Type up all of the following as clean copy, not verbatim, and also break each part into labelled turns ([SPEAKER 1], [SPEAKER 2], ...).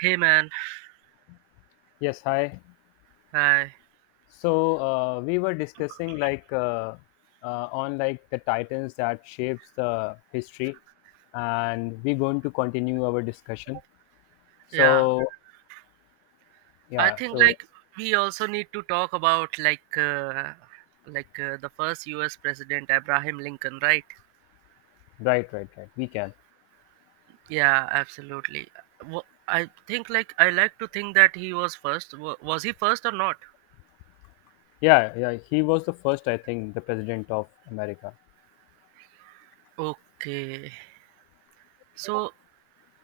[SPEAKER 1] Hey man,
[SPEAKER 2] Yes, hi.
[SPEAKER 1] hi.
[SPEAKER 2] So we were discussing like on like the titans that shapes the history, and we're going to continue our discussion.
[SPEAKER 1] Yeah,
[SPEAKER 2] So
[SPEAKER 1] I
[SPEAKER 2] yeah,
[SPEAKER 1] think
[SPEAKER 2] so
[SPEAKER 1] like we also need to talk about the first U.S. president Abraham Lincoln, right?
[SPEAKER 2] right, right, right. We can.
[SPEAKER 1] Yeah, absolutely. I think like I like to think that he was first. Was he first or not?
[SPEAKER 2] Yeah, yeah. He was the first, I think, the president of America.
[SPEAKER 1] Okay. So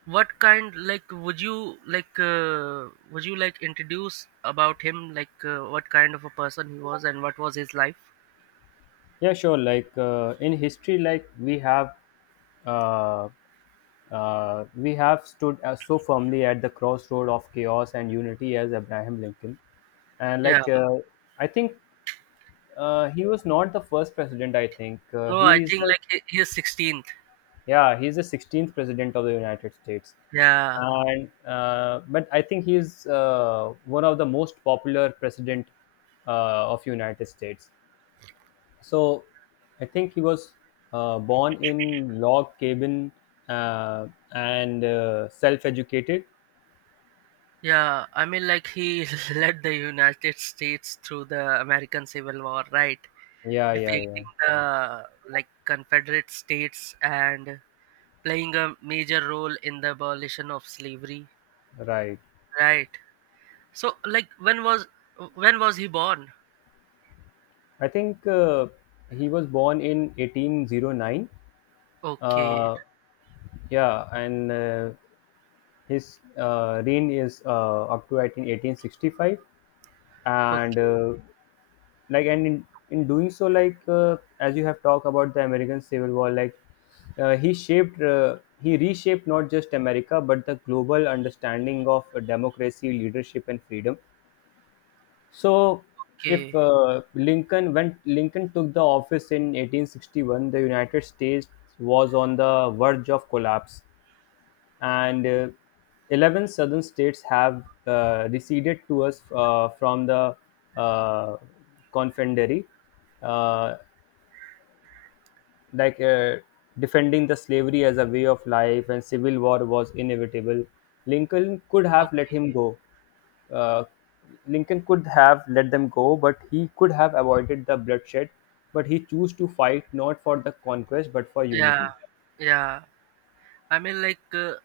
[SPEAKER 1] what kind like would you like introduce about him, what kind of a person he was and what was his life?
[SPEAKER 2] Yeah, sure. Like in history, like uh, we have stood so firmly at the crossroad of chaos and unity as Abraham Lincoln. And
[SPEAKER 1] Yeah.
[SPEAKER 2] like I think he was not the first president. I think
[SPEAKER 1] No, I
[SPEAKER 2] he is
[SPEAKER 1] think
[SPEAKER 2] the
[SPEAKER 1] like he is 16th.
[SPEAKER 2] yeah, he is the 16th president of the United States.
[SPEAKER 1] Yeah.
[SPEAKER 2] And but I think he is one of the most popular president of United States. So I think he was born in log cabin, uh, and self-educated.
[SPEAKER 1] Yeah, I mean, like he led the United States through the American Civil War, right?
[SPEAKER 2] Yeah, yeah, yeah.
[SPEAKER 1] Defeating the, like, Confederate States and playing a major role in the abolition of slavery,
[SPEAKER 2] Right.
[SPEAKER 1] right? So, like, when was he born?
[SPEAKER 2] I think he was born in 1809.
[SPEAKER 1] Okay,
[SPEAKER 2] Uh, yeah, and his reign is up to I think 1865, and
[SPEAKER 1] okay,
[SPEAKER 2] like and in doing so, like as you have talked about the American Civil War, like he reshaped not just America but the global understanding of democracy, leadership, and freedom. So, if
[SPEAKER 1] okay,
[SPEAKER 2] Lincoln when Lincoln took the office in 1861, the United States was on the verge of collapse, and 11 southern states have receded to us from the uh, Confederacy. Uh, like defending the slavery as a way of life, and civil war was inevitable. Lincoln could have let him
[SPEAKER 1] okay.
[SPEAKER 2] go, uh, Lincoln could have let them go, but he could have avoided the bloodshed. But he chose to fight not for the conquest but for
[SPEAKER 1] Yeah,
[SPEAKER 2] unity.
[SPEAKER 1] yeah. I mean,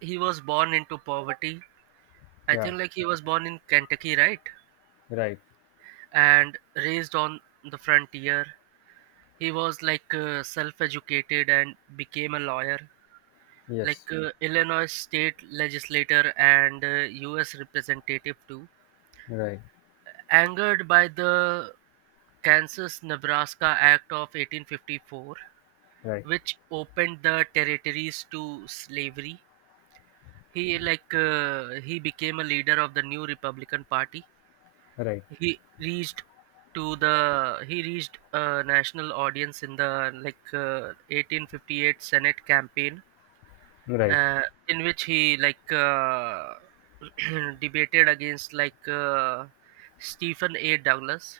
[SPEAKER 1] he was born into poverty. I
[SPEAKER 2] Yeah,
[SPEAKER 1] think like he was born in Kentucky, right?
[SPEAKER 2] right,
[SPEAKER 1] And raised on the frontier. He was, self educated and became a lawyer,
[SPEAKER 2] yes,
[SPEAKER 1] Illinois state legislator and, US representative too.
[SPEAKER 2] right,
[SPEAKER 1] Angered by the Kansas Nebraska Act of 1854,
[SPEAKER 2] right,
[SPEAKER 1] which opened the territories to slavery. He became a leader of the new Republican Party.
[SPEAKER 2] right,
[SPEAKER 1] He reached to the he reached a national audience in the, 1858 senate campaign,
[SPEAKER 2] right,
[SPEAKER 1] uh, in which he, debated against, Stephen A. Douglas.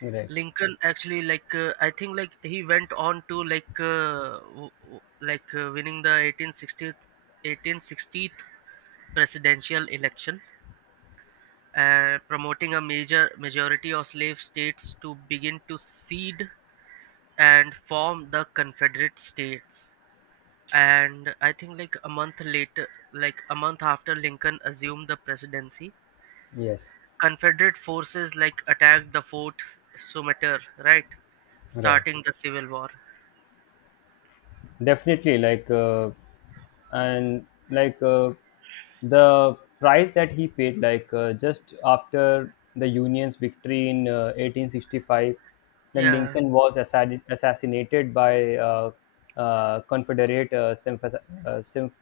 [SPEAKER 2] right,
[SPEAKER 1] Lincoln actually, I think like he went on to, winning the 1860th presidential election, promoting a major majority of slave states to begin to cede and form the Confederate States. And I think like a month later, like a month after Lincoln assumed the presidency,
[SPEAKER 2] yes,
[SPEAKER 1] Confederate forces like attacked the Fort Sumter, right?
[SPEAKER 2] right.
[SPEAKER 1] Starting the Civil War.
[SPEAKER 2] Definitely, like, and like the price that he paid, like just after the Union's victory in 1865, then
[SPEAKER 1] Yeah,
[SPEAKER 2] Lincoln was assassinated by Confederate symph-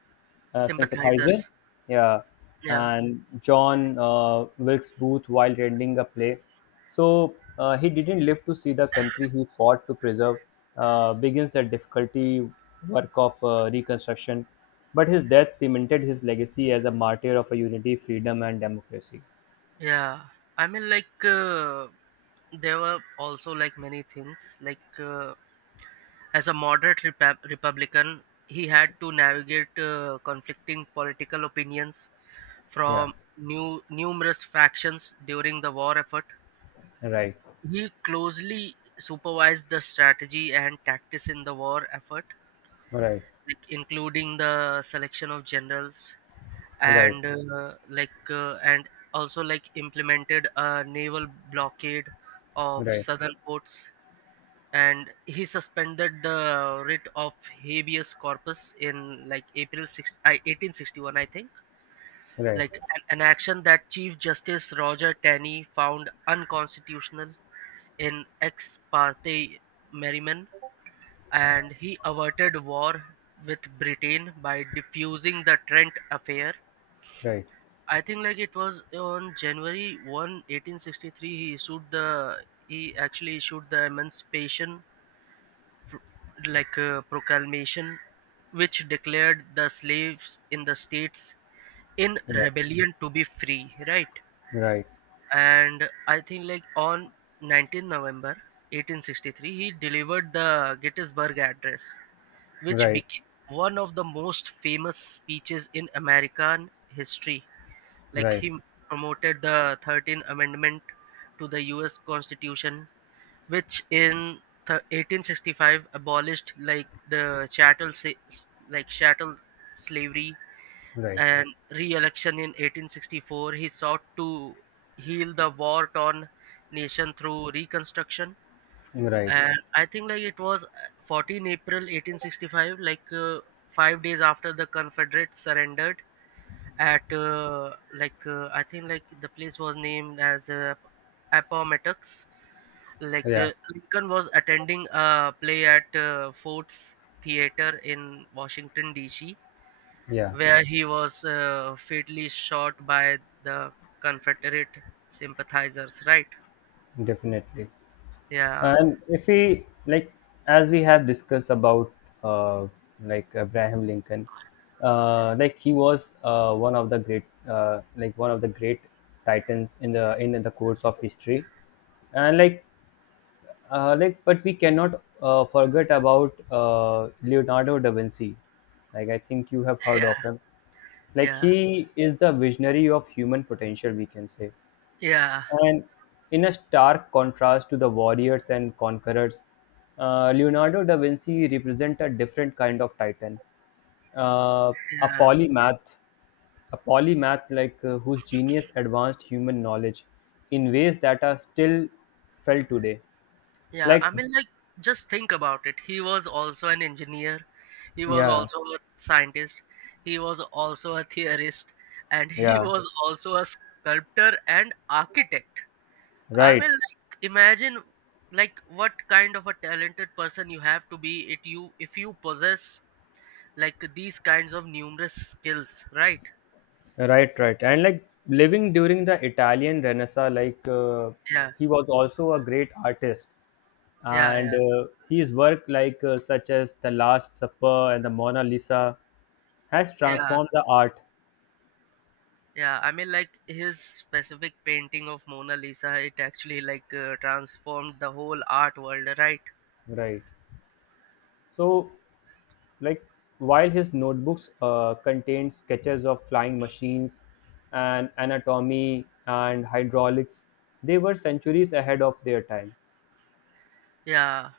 [SPEAKER 2] sympathizer.
[SPEAKER 1] sympathizers.
[SPEAKER 2] Yeah,
[SPEAKER 1] Yeah,
[SPEAKER 2] and John Wilkes Booth while rendering a play. So he didn't live to see the country he fought to preserve. Begins the difficulty work of reconstruction, but his death cemented his legacy as a martyr of a unity, freedom, and democracy.
[SPEAKER 1] yeah. I mean, there were also like many things, as a moderate Republican, he had to navigate, conflicting political opinions
[SPEAKER 2] Yeah,
[SPEAKER 1] from new numerous factions during the war effort.
[SPEAKER 2] right,
[SPEAKER 1] He closely supervised the strategy and tactics in the war effort,
[SPEAKER 2] right,
[SPEAKER 1] like including the selection of generals,
[SPEAKER 2] right, right,
[SPEAKER 1] and also like implemented a naval blockade of
[SPEAKER 2] right,
[SPEAKER 1] southern ports, and he suspended the writ of habeas corpus in, like, April 6, 1861, I think.
[SPEAKER 2] right.
[SPEAKER 1] Like an action that Chief Justice Roger Taney found unconstitutional in Ex parte Merriman. And he averted war with Britain by diffusing the Trent Affair. I think like it was on January 1, 1863, he actually issued the Emancipation, like, a Proclamation, which declared the slaves in the states in
[SPEAKER 2] Yeah,
[SPEAKER 1] rebellion to be free, right?
[SPEAKER 2] right,
[SPEAKER 1] And I think like on 19 November 1863, he delivered the Gettysburg Address, which
[SPEAKER 2] right,
[SPEAKER 1] became one of the most famous speeches in American history. Like,
[SPEAKER 2] right,
[SPEAKER 1] he promoted the 13th Amendment to the US Constitution, which in 1865 abolished, like, the chattel, chattel slavery.
[SPEAKER 2] right,
[SPEAKER 1] And re-election in 1864, he sought to heal the war torn nation through reconstruction.
[SPEAKER 2] right.
[SPEAKER 1] And I think like it was, 14 April 1865, 5 days after the Confederates surrendered at, I think like the place was named as, Appomattox.
[SPEAKER 2] Yeah,
[SPEAKER 1] Lincoln was attending a play at, Ford's Theater in Washington D.C.,
[SPEAKER 2] yeah,
[SPEAKER 1] where he was, fatally shot by the Confederate sympathizers. Right?
[SPEAKER 2] definitely.
[SPEAKER 1] Yeah.
[SPEAKER 2] And if we like, as we have discussed about uh, like Abraham Lincoln, like he was one of the great, like one of the great titans in the course of history. And like, but we cannot forget about Leonardo da Vinci. Like I think you have heard of
[SPEAKER 1] Yeah.
[SPEAKER 2] him. Like
[SPEAKER 1] Yeah.
[SPEAKER 2] he is the visionary of human potential, we can say.
[SPEAKER 1] Yeah.
[SPEAKER 2] And in a stark contrast to the warriors and conquerors, Leonardo da Vinci represents a different kind of titan, uh, a
[SPEAKER 1] Yeah.
[SPEAKER 2] polymath, a polymath like whose genius advanced human knowledge in ways that are still felt today.
[SPEAKER 1] Yeah. I
[SPEAKER 2] Like,
[SPEAKER 1] mean, like, just think about it. He was also an engineer. He was
[SPEAKER 2] yeah,
[SPEAKER 1] also a scientist. He was also a theorist, and he
[SPEAKER 2] yeah,
[SPEAKER 1] was also a sculptor and architect. I
[SPEAKER 2] right.
[SPEAKER 1] will, like, imagine, like, what kind of a talented person you have to be, it you if you possess, like, these kinds of numerous skills, right?
[SPEAKER 2] Right, right. And like living during the Italian Renaissance, like
[SPEAKER 1] Yeah,
[SPEAKER 2] he was also a great artist.
[SPEAKER 1] yeah,
[SPEAKER 2] And
[SPEAKER 1] yeah,
[SPEAKER 2] his work, like such as The Last Supper and the Mona Lisa, has
[SPEAKER 1] yeah.
[SPEAKER 2] transformed the art.
[SPEAKER 1] Yeah, I mean, like his specific painting of Mona Lisa, it actually, transformed the whole art world, right?
[SPEAKER 2] Right. So, like, while his notebooks contain sketches of flying machines and anatomy and hydraulics, they were centuries ahead of their time.
[SPEAKER 1] Yeah,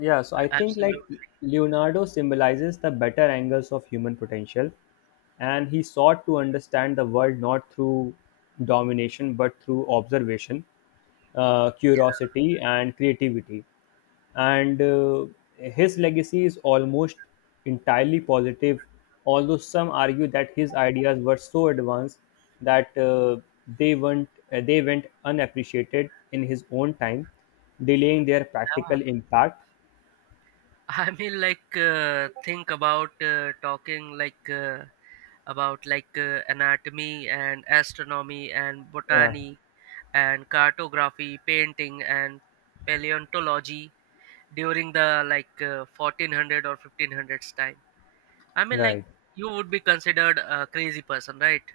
[SPEAKER 2] Yeah, so I think like
[SPEAKER 1] absolutely.
[SPEAKER 2] Leonardo symbolizes the better angles of human potential, and he sought to understand the world not through domination but through observation, curiosity, and creativity. And his legacy is almost entirely positive, although some argue that his ideas were so advanced that they went they went unappreciated in his own time, delaying their
[SPEAKER 1] Yeah.
[SPEAKER 2] practical impact.
[SPEAKER 1] I mean, think about, talking, about, anatomy and astronomy and
[SPEAKER 2] Yeah,
[SPEAKER 1] botany and cartography, painting and paleontology during the, 1400 or 1500s time. I mean, like,
[SPEAKER 2] right,
[SPEAKER 1] you would be considered a crazy person, right?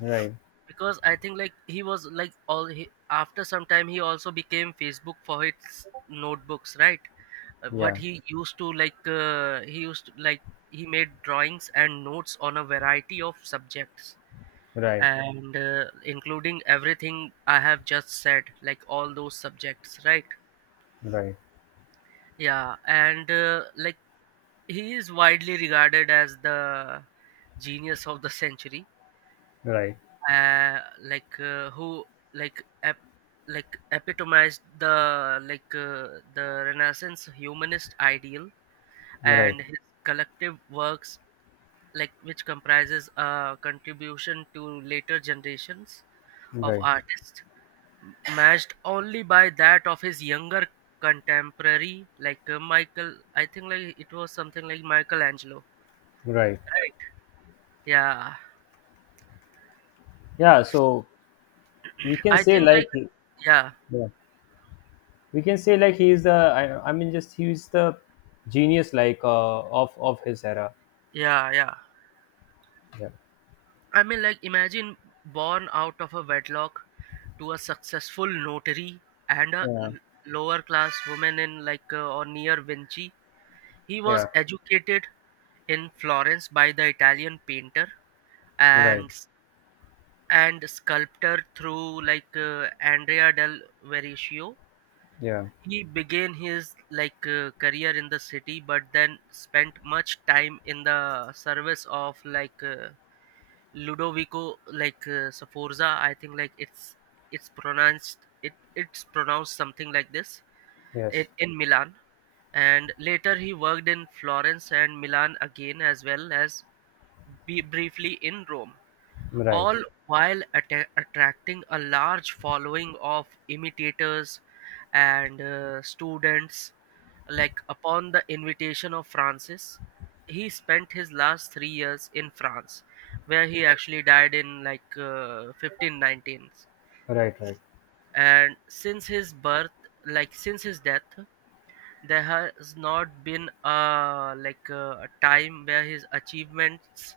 [SPEAKER 2] right,
[SPEAKER 1] Because I think like, he was like all he, after some time he also became Facebook for his notebooks, right? What
[SPEAKER 2] yeah,
[SPEAKER 1] he used to like, He made drawings and notes on a variety of subjects,
[SPEAKER 2] right,
[SPEAKER 1] and, including everything I have just said, like all those subjects, right?
[SPEAKER 2] right,
[SPEAKER 1] Yeah, and, like he is widely regarded as the genius of the century,
[SPEAKER 2] right,
[SPEAKER 1] who, like ep- epitomized the Renaissance humanist ideal,
[SPEAKER 2] right,
[SPEAKER 1] and his collective works, like, which comprises a contribution to later generations of
[SPEAKER 2] right,
[SPEAKER 1] artists, matched only by that of his younger contemporary, Michael, I think like it was something like Michelangelo,
[SPEAKER 2] right.
[SPEAKER 1] right? Yeah.
[SPEAKER 2] Yeah, so we can
[SPEAKER 1] I
[SPEAKER 2] say
[SPEAKER 1] think,
[SPEAKER 2] like,
[SPEAKER 1] like. Yeah.
[SPEAKER 2] yeah, we can say like he is the, I mean, just he is the genius like of his era.
[SPEAKER 1] Yeah. Yeah.
[SPEAKER 2] Yeah,
[SPEAKER 1] I mean, like, imagine, born out of a wedlock to a successful notary and a
[SPEAKER 2] yeah,
[SPEAKER 1] lower class woman in, or near Vinci. He
[SPEAKER 2] yeah,
[SPEAKER 1] was educated in Florence by the Italian painter
[SPEAKER 2] right,
[SPEAKER 1] and sculptor through, Andrea del Verrocchio.
[SPEAKER 2] yeah,
[SPEAKER 1] He began his, career in the city, but then spent much time in the service of, Ludovico, Sforza. I think like it's pronounced it's pronounced something like this, in,
[SPEAKER 2] yes,
[SPEAKER 1] in Milan, and later he worked in Florence and Milan again, as well as be briefly in Rome,
[SPEAKER 2] right,
[SPEAKER 1] all while attracting a large following of imitators and, students. Like, upon the invitation of Francis, he spent his last 3 years in France, where he actually died in, 1519.
[SPEAKER 2] right, right,
[SPEAKER 1] And since his birth, like since his death, there has not been a time where his achievements,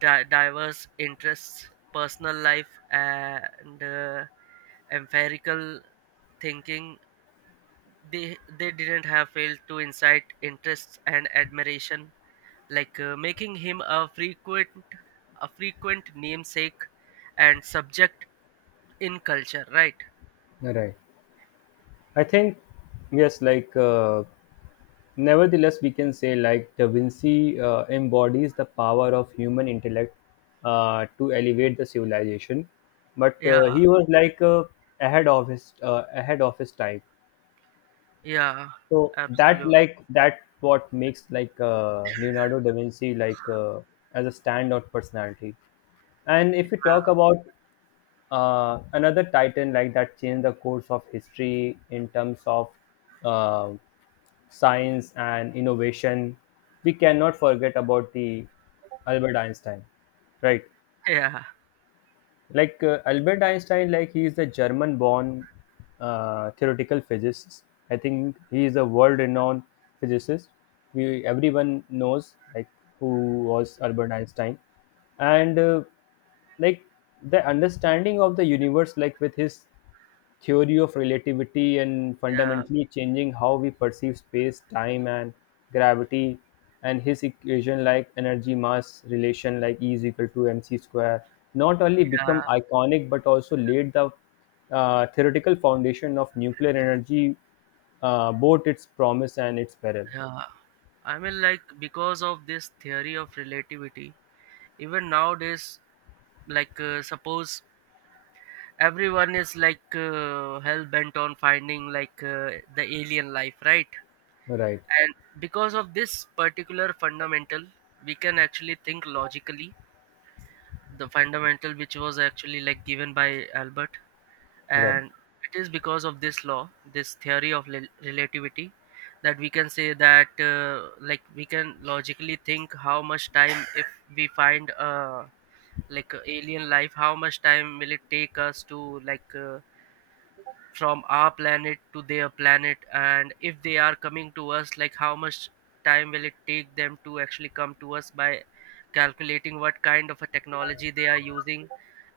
[SPEAKER 1] diverse interests, personal life, and, empirical thinking, they didn't have failed to incite interests and admiration, making him a frequent namesake and subject in culture, right?
[SPEAKER 2] right. I think yes, like nevertheless, we can say like Da Vinci embodies the power of human intellect to elevate the civilization. But
[SPEAKER 1] Yeah.
[SPEAKER 2] he was like ahead of his time.
[SPEAKER 1] Yeah.
[SPEAKER 2] So that
[SPEAKER 1] Absolute.
[SPEAKER 2] like that what makes like Leonardo da Vinci like as a standout personality. And if we talk about another titan like that changed the course of history in terms of uh, science and innovation, we cannot forget about the Albert Einstein, right?
[SPEAKER 1] Yeah.
[SPEAKER 2] Like Albert Einstein, like he is a German born theoretical physicist. I think he is a world renowned physicist. We everyone knows like who was Albert Einstein. And like the understanding of the universe, like with his theory of relativity and
[SPEAKER 1] Yeah.
[SPEAKER 2] fundamentally changing how we perceive space, time, and gravity, and his equation like energy mass relation, like E is equal to mc square, not only
[SPEAKER 1] Yeah.
[SPEAKER 2] become iconic but also laid the theoretical foundation of nuclear energy, both its promise and its peril.
[SPEAKER 1] Yeah, I mean, like, because of this theory of relativity, even nowadays, suppose everyone is, hell bent on finding, the alien life, right?
[SPEAKER 2] Right,
[SPEAKER 1] And because of this particular fundamental, we can actually think logically, the fundamental which was actually, like, given by Albert.
[SPEAKER 2] right,
[SPEAKER 1] And it is because of this law, this theory of relativity, that we can say that, like, we can logically think how much time, if we find, alien life, how much time will it take us to, from our planet to their planet. And if they are coming to us, like, how much time will it take them to actually come to us, by calculating what kind of a technology they are using.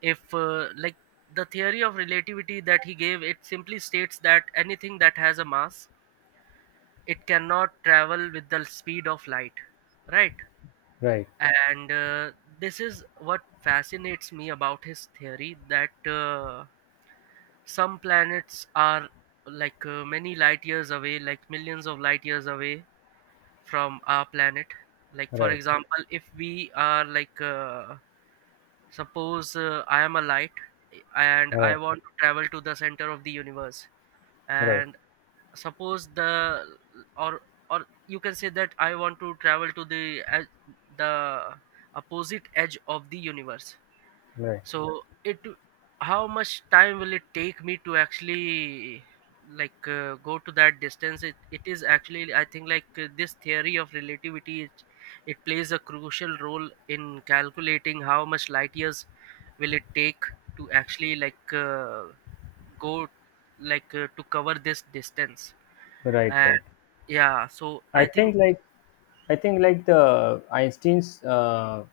[SPEAKER 1] If, like, the theory of relativity that he gave, it simply states that anything that has a mass, it cannot travel with the speed of light, right?
[SPEAKER 2] right,
[SPEAKER 1] And, this is what fascinates me about his theory, that, some planets are, many light years away, like millions of light years away from our planet. Like, for
[SPEAKER 2] right,
[SPEAKER 1] example, if we are, suppose, I am a light, and
[SPEAKER 2] yeah,
[SPEAKER 1] I want to travel to the center of the universe.
[SPEAKER 2] right,
[SPEAKER 1] And suppose the or or you can say that I want to travel to the edge- the opposite edge of the universe.
[SPEAKER 2] right,
[SPEAKER 1] So, it how much time will it take me to actually, go to that distance? It is actually, I think, this theory of relativity, it plays a crucial role in calculating how much light years will it take to actually, go, to cover this distance.
[SPEAKER 2] right,
[SPEAKER 1] And
[SPEAKER 2] right.
[SPEAKER 1] yeah, so
[SPEAKER 2] I
[SPEAKER 1] I think.
[SPEAKER 2] think like I think like the Einstein's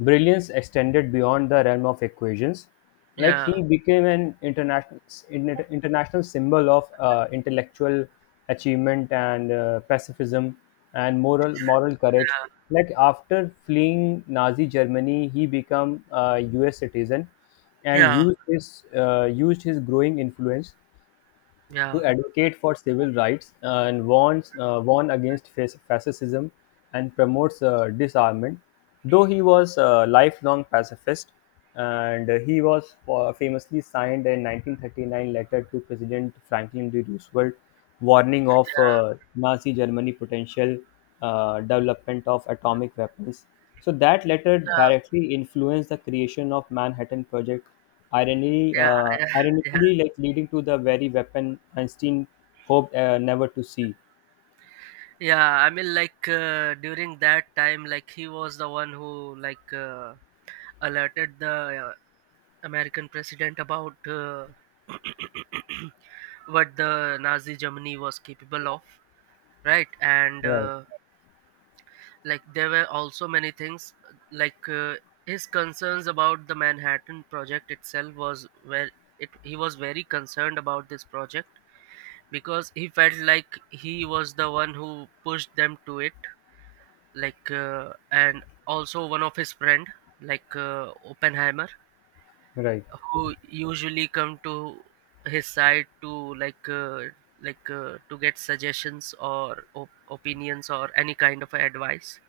[SPEAKER 2] brilliance extended beyond the realm of equations. Like
[SPEAKER 1] Yeah,
[SPEAKER 2] he became an international symbol of intellectual achievement and pacifism and moral courage.
[SPEAKER 1] yeah,
[SPEAKER 2] Like after fleeing Nazi Germany, he became a U.S. citizen and
[SPEAKER 1] yeah,
[SPEAKER 2] used his growing influence
[SPEAKER 1] yeah,
[SPEAKER 2] to advocate for civil rights, and warn against fascism and promotes disarmament. Though he was a lifelong pacifist, and he was famously signed a 1939 letter to President Franklin D. Roosevelt warning of
[SPEAKER 1] yeah,
[SPEAKER 2] Nazi Germany potential development of atomic weapons. So that letter
[SPEAKER 1] yeah,
[SPEAKER 2] directly influenced the creation of Manhattan Project. Ironically,
[SPEAKER 1] yeah,
[SPEAKER 2] uh,
[SPEAKER 1] yeah. Yeah.
[SPEAKER 2] ironically, like leading to the very weapon Einstein hoped never to see.
[SPEAKER 1] During that time, like, he was the one who, like, alerted the American president about what the Nazi Germany was capable of, right. and
[SPEAKER 2] Right,
[SPEAKER 1] uh, like, there were also many things, like, his concerns about the Manhattan Project itself was where it he was very concerned about this project, because he felt like he was the one who pushed them to it, and also one of his friend, Oppenheimer,
[SPEAKER 2] right,
[SPEAKER 1] who usually come to his side to, to get suggestions or opinions or any kind of advice.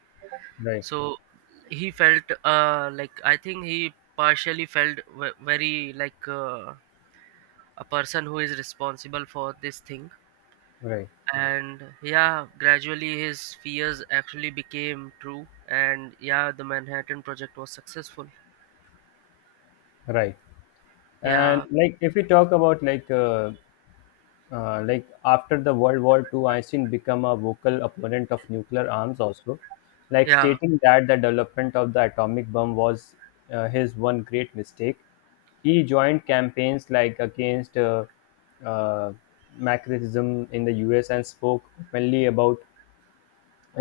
[SPEAKER 2] right,
[SPEAKER 1] So he felt, like, I think he partially felt very, like, a person who is responsible for this thing.
[SPEAKER 2] right,
[SPEAKER 1] And yeah, gradually his fears actually became true, and yeah, the Manhattan Project was successful.
[SPEAKER 2] right. And
[SPEAKER 1] Yeah,
[SPEAKER 2] like if we talk about like after the World War II, Einstein became a vocal opponent of nuclear arms also, like
[SPEAKER 1] yeah.
[SPEAKER 2] stating that the development of the atomic bomb was his one great mistake. He joined campaigns like against uh, McCarthyism in the US and spoke openly about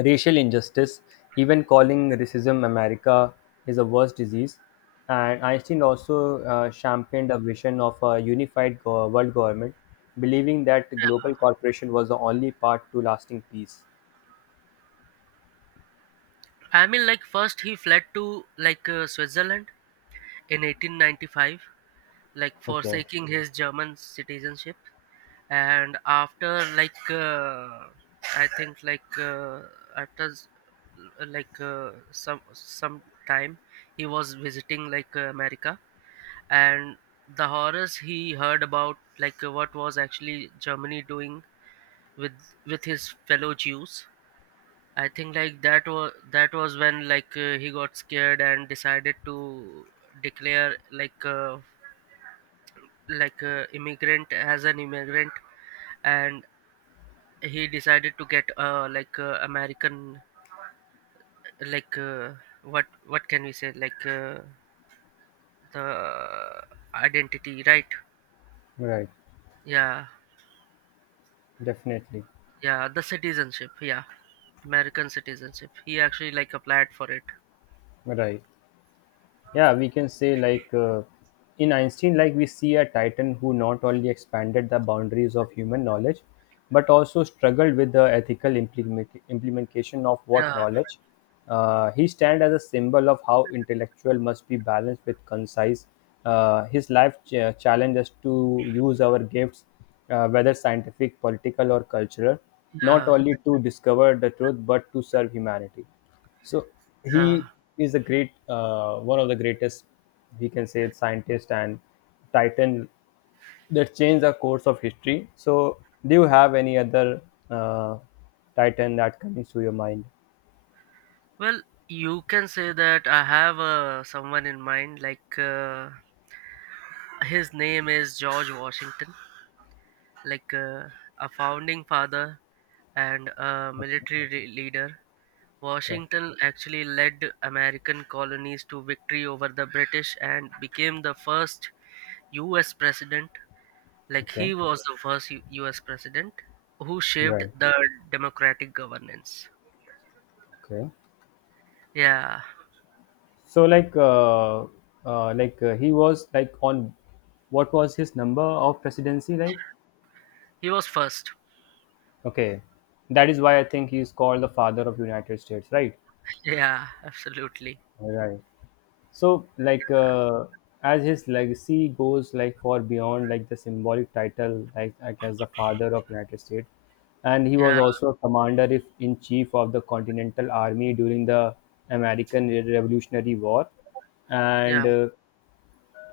[SPEAKER 2] racial injustice, even calling racism America is a worse disease. And Einstein also championed a vision of a unified world government, believing that global cooperation was the only path to lasting peace.
[SPEAKER 1] I mean, like, first he fled to, like, Switzerland in 1895, like,
[SPEAKER 2] Okay,
[SPEAKER 1] forsaking his German citizenship. And after, I think, after s- some time, he was visiting, like, America, and the horrors he heard about, like, what was actually Germany doing with his fellow Jews, I think, like, that was when, he got scared and decided to declare, immigrant, as an immigrant. And he decided to get, like, American, like uh, what can we say, like, the identity, right.
[SPEAKER 2] right,
[SPEAKER 1] Yeah.
[SPEAKER 2] definitely,
[SPEAKER 1] Yeah, the citizenship. Yeah, American citizenship. He actually like applied for it.
[SPEAKER 2] right. Yeah, we can say like in Einstein, like we see a titan who not only expanded the boundaries of human knowledge but also struggled with the ethical implementation of what
[SPEAKER 1] Yeah,
[SPEAKER 2] knowledge. He stands as a symbol of how intellectual must be balanced with concise. His life challenge us to use our gifts, whether scientific political or cultural, not
[SPEAKER 1] yeah,
[SPEAKER 2] only to discover the truth but to serve humanity. So he
[SPEAKER 1] yeah.
[SPEAKER 2] is a great, one of the greatest, we can say, scientist and titan that changed the course of history. So do you have any other uh, titan that comes to your mind?
[SPEAKER 1] Well, you can say that I have someone in mind. His name is George Washington, like uh, a founding father and a
[SPEAKER 2] Okay,
[SPEAKER 1] military leader.
[SPEAKER 2] okay,
[SPEAKER 1] Washington actually led American colonies to victory over the British and became the first U.S. president. Like he
[SPEAKER 2] okay,
[SPEAKER 1] was the first U.S. president who shaped
[SPEAKER 2] right,
[SPEAKER 1] the democratic governance.
[SPEAKER 2] okay.
[SPEAKER 1] Yeah,
[SPEAKER 2] So like he was like on, what was his number of presidency like?
[SPEAKER 1] he was first.
[SPEAKER 2] Okay, that is why I think he is called the father of United States, right?
[SPEAKER 1] Yeah, absolutely.
[SPEAKER 2] Right. So, like, as his legacy goes, like, far beyond, like, the symbolic title, like as the father of United States, and he was
[SPEAKER 1] Yeah,
[SPEAKER 2] also a commander if, in chief of the Continental Army during the American Revolutionary War,
[SPEAKER 1] yeah,
[SPEAKER 2] and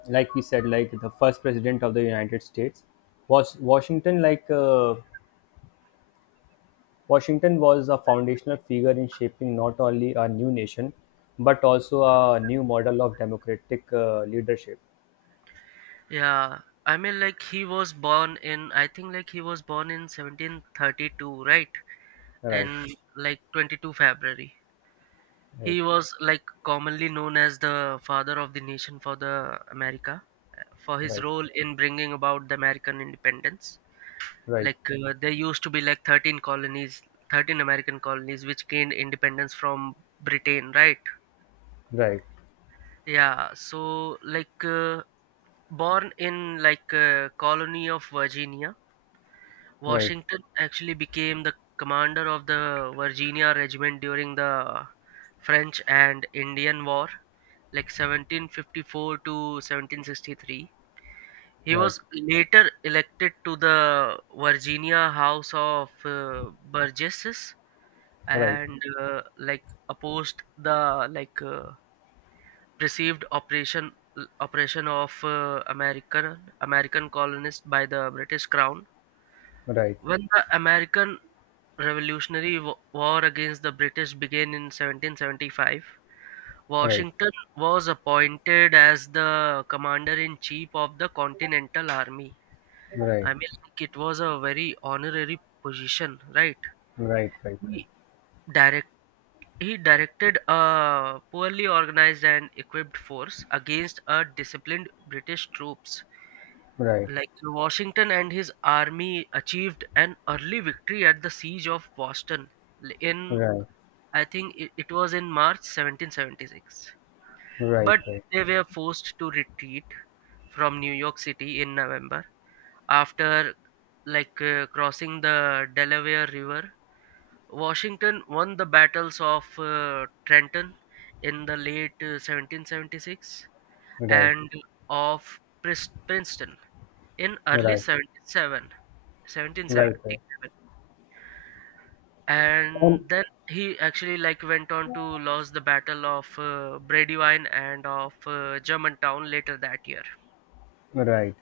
[SPEAKER 2] like we said, like the first president of the United States was Washington. Like, Washington was a foundational figure in shaping not only a new nation but also a new model of democratic leadership.
[SPEAKER 1] yeah. I mean, like, he was born in. I think like he was born in 1732, right?
[SPEAKER 2] Right,
[SPEAKER 1] And like 22 February. He
[SPEAKER 2] right,
[SPEAKER 1] was like commonly known as the father of the nation for the America, for his
[SPEAKER 2] right,
[SPEAKER 1] role in bringing about the American independence.
[SPEAKER 2] right,
[SPEAKER 1] There used to be like 13 colonies, 13 American colonies which gained independence from Britain, right?
[SPEAKER 2] right,
[SPEAKER 1] Yeah, so, born in like a colony of Virginia,
[SPEAKER 2] right,
[SPEAKER 1] Washington actually became the commander of the Virginia regiment during the French and Indian War, like 1754 to 1763. He
[SPEAKER 2] right,
[SPEAKER 1] was later elected to the Virginia House of Burgesses,
[SPEAKER 2] right,
[SPEAKER 1] and like opposed the, perceived operation of American colonists by the British Crown.
[SPEAKER 2] right, right,
[SPEAKER 1] When the American Revolutionary War against the British began in 1775,
[SPEAKER 2] right,
[SPEAKER 1] Washington was appointed as the commander in chief of the Continental Army.
[SPEAKER 2] right,
[SPEAKER 1] I mean, like, it was a very honorary position, right?
[SPEAKER 2] right, right, right, right, right, right, right,
[SPEAKER 1] He directed He directed a poorly organized and equipped force against a disciplined British troops. Like Washington and his army achieved an early victory at the siege of Boston in, I think it it was in March 1776. But they were forced to retreat from New York City in November, after, crossing the Delaware River. Washington won the battles of Trenton in the late 1776, and of Princeton in early 77 1777.
[SPEAKER 2] right, right, right,
[SPEAKER 1] And then he actually like went on to lose the battle of Brandywine and of Germantown later that year.
[SPEAKER 2] right, right.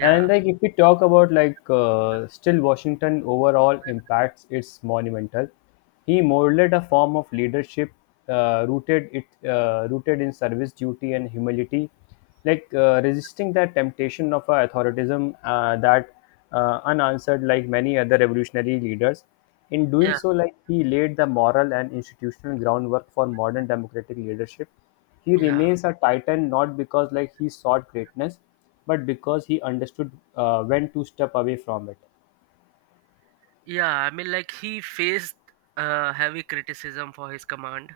[SPEAKER 2] And like if we talk about like still Washington overall impacts, it's monumental. He molded a form of leadership, rooted in service duty and humility, like resisting that temptation of a authoritarianism that unanswered like many other revolutionary leaders. In doing
[SPEAKER 1] Yeah,
[SPEAKER 2] so, like he laid the moral and institutional groundwork for modern democratic leadership. He
[SPEAKER 1] yeah,
[SPEAKER 2] remains a titan not because like he sought greatness, but because he understood when to step away from it.
[SPEAKER 1] yeah. I mean, like, he faced heavy criticism for his command,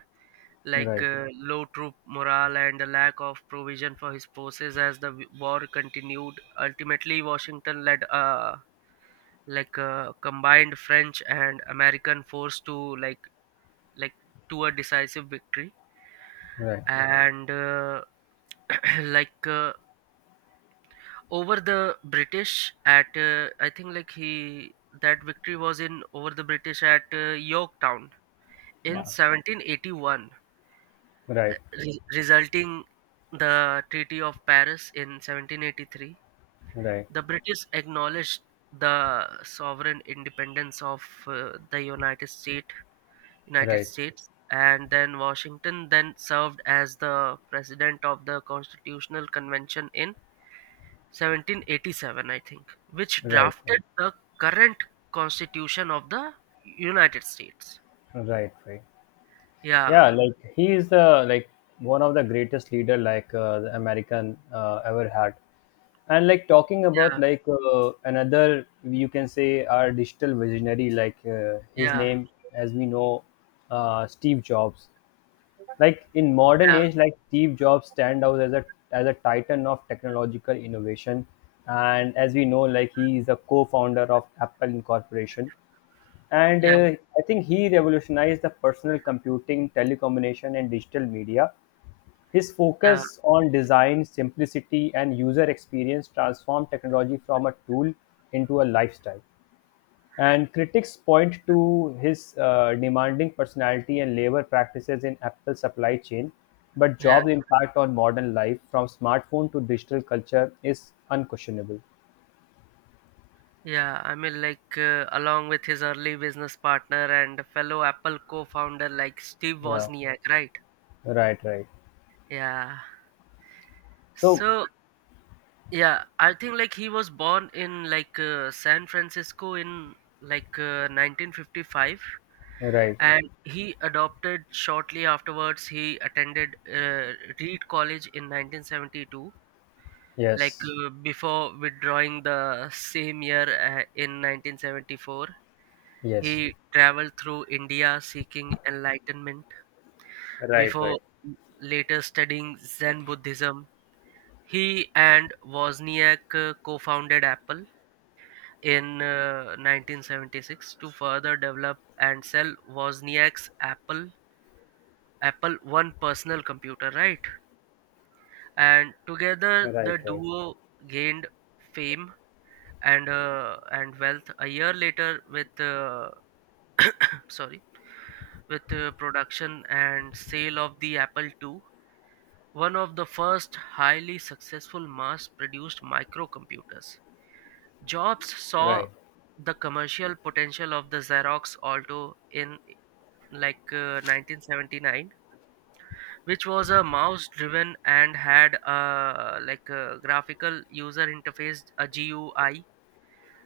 [SPEAKER 2] Right,
[SPEAKER 1] low troop morale and the lack of provision for his forces as the war continued. Ultimately, Washington led, like, a combined French and American force to, like, to a decisive victory.
[SPEAKER 2] right,
[SPEAKER 1] And like uh, over the British at, I think, like he that victory was in over the British at Yorktown in
[SPEAKER 2] yeah,
[SPEAKER 1] 1781,
[SPEAKER 2] right,
[SPEAKER 1] resulting the Treaty of Paris in 1783.
[SPEAKER 2] right,
[SPEAKER 1] The British acknowledged the sovereign independence of uh, the United States. united
[SPEAKER 2] right,
[SPEAKER 1] states And then Washington then served as the president of the Constitutional Convention in 1787, I think, which
[SPEAKER 2] right,
[SPEAKER 1] drafted the current constitution of the United States.
[SPEAKER 2] right, right.
[SPEAKER 1] Yeah,
[SPEAKER 2] Yeah, like he is the like one of the greatest leader like the American ever had. And like talking about
[SPEAKER 1] yeah,
[SPEAKER 2] like another, you can say our digital visionary, like his
[SPEAKER 1] yeah,
[SPEAKER 2] name as we know, Steve Jobs. Like in modern
[SPEAKER 1] yeah,
[SPEAKER 2] age, like Steve Jobs stand out as a titan of technological innovation. And as we know, like he is a co-founder of Apple Incorporation. And
[SPEAKER 1] yeah,
[SPEAKER 2] I think he revolutionized the personal computing, telecommunication, and digital media. His
[SPEAKER 1] yeah,
[SPEAKER 2] focus on design simplicity and user experience transformed technology from a tool into a lifestyle. And critics point to his demanding personality and labor practices in Apple's supply chain, but
[SPEAKER 1] yeah.
[SPEAKER 2] Jobs' impact on modern life, from smartphone to digital culture, is unquestionable.
[SPEAKER 1] Yeah, I mean, like, along with his early business partner and fellow Apple co founder, like Steve
[SPEAKER 2] Yeah,
[SPEAKER 1] Wozniak, right?
[SPEAKER 2] right, right.
[SPEAKER 1] Yeah.
[SPEAKER 2] So,
[SPEAKER 1] So, yeah, I think, like, he was born in, like, San Francisco in, like, 1955,
[SPEAKER 2] right,
[SPEAKER 1] and he adopted shortly afterwards. He attended Reed College in 1972, like,
[SPEAKER 2] yes,
[SPEAKER 1] before withdrawing the same year in 1974.
[SPEAKER 2] yes,
[SPEAKER 1] He traveled through India seeking enlightenment
[SPEAKER 2] right, right,
[SPEAKER 1] before later studying Zen Buddhism. He and Wozniak co-founded Apple in 1976 to further develop and sell Wozniak's Apple One personal computer, right? And together
[SPEAKER 2] right,
[SPEAKER 1] the
[SPEAKER 2] right,
[SPEAKER 1] duo gained fame and wealth a year later, with, sorry, with production and sale of the Apple II, one of the first highly successful mass-produced microcomputers. Jobs saw
[SPEAKER 2] right,
[SPEAKER 1] the commercial potential of the Xerox Alto in, 1979, which was a mouse-driven and had a like a graphical user interface, a GUI.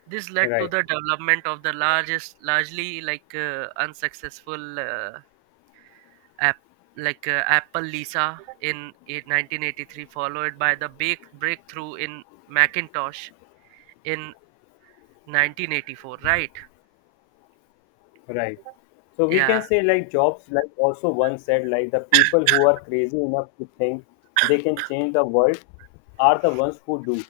[SPEAKER 1] This led to
[SPEAKER 2] right.
[SPEAKER 1] the development of the largely, unsuccessful, App, Apple Lisa in 1983, followed by the big breakthrough in Macintosh in 1984, right?
[SPEAKER 2] Right. So we can
[SPEAKER 1] Yeah,
[SPEAKER 2] say like Jobs like also once said like the people who are crazy enough to think they can change the world are the ones who do.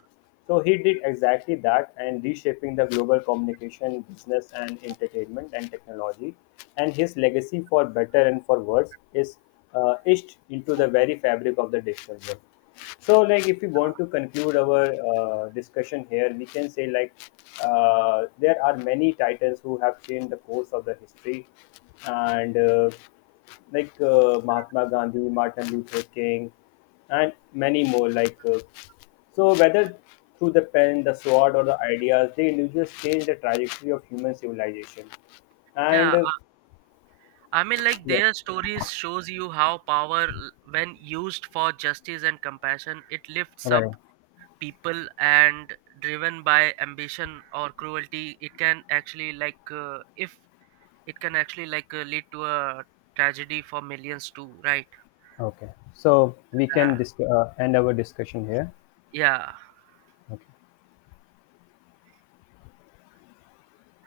[SPEAKER 2] So he did exactly that and reshaping the global communication, business and entertainment and technology. And his legacy for better and for worse is etched into the very fabric of the digital world. So like if we want to conclude our discussion here, we can say like there are many titans who have changed the course of the history, and like Mahatma Gandhi, Martin Luther King, and many more, like so whether through the pen, the sword, or the ideas, they individuals change the trajectory of human civilization, and
[SPEAKER 1] yeah. I mean, like,
[SPEAKER 2] yeah.
[SPEAKER 1] their stories shows you how power, when used for justice and compassion, it lifts
[SPEAKER 2] Right.
[SPEAKER 1] up people, and driven by ambition or cruelty, it can actually like, if it can actually, like, lead to a tragedy for millions too, right?
[SPEAKER 2] Okay. So we can
[SPEAKER 1] Uh,
[SPEAKER 2] end our discussion here.
[SPEAKER 1] yeah.
[SPEAKER 2] Okay.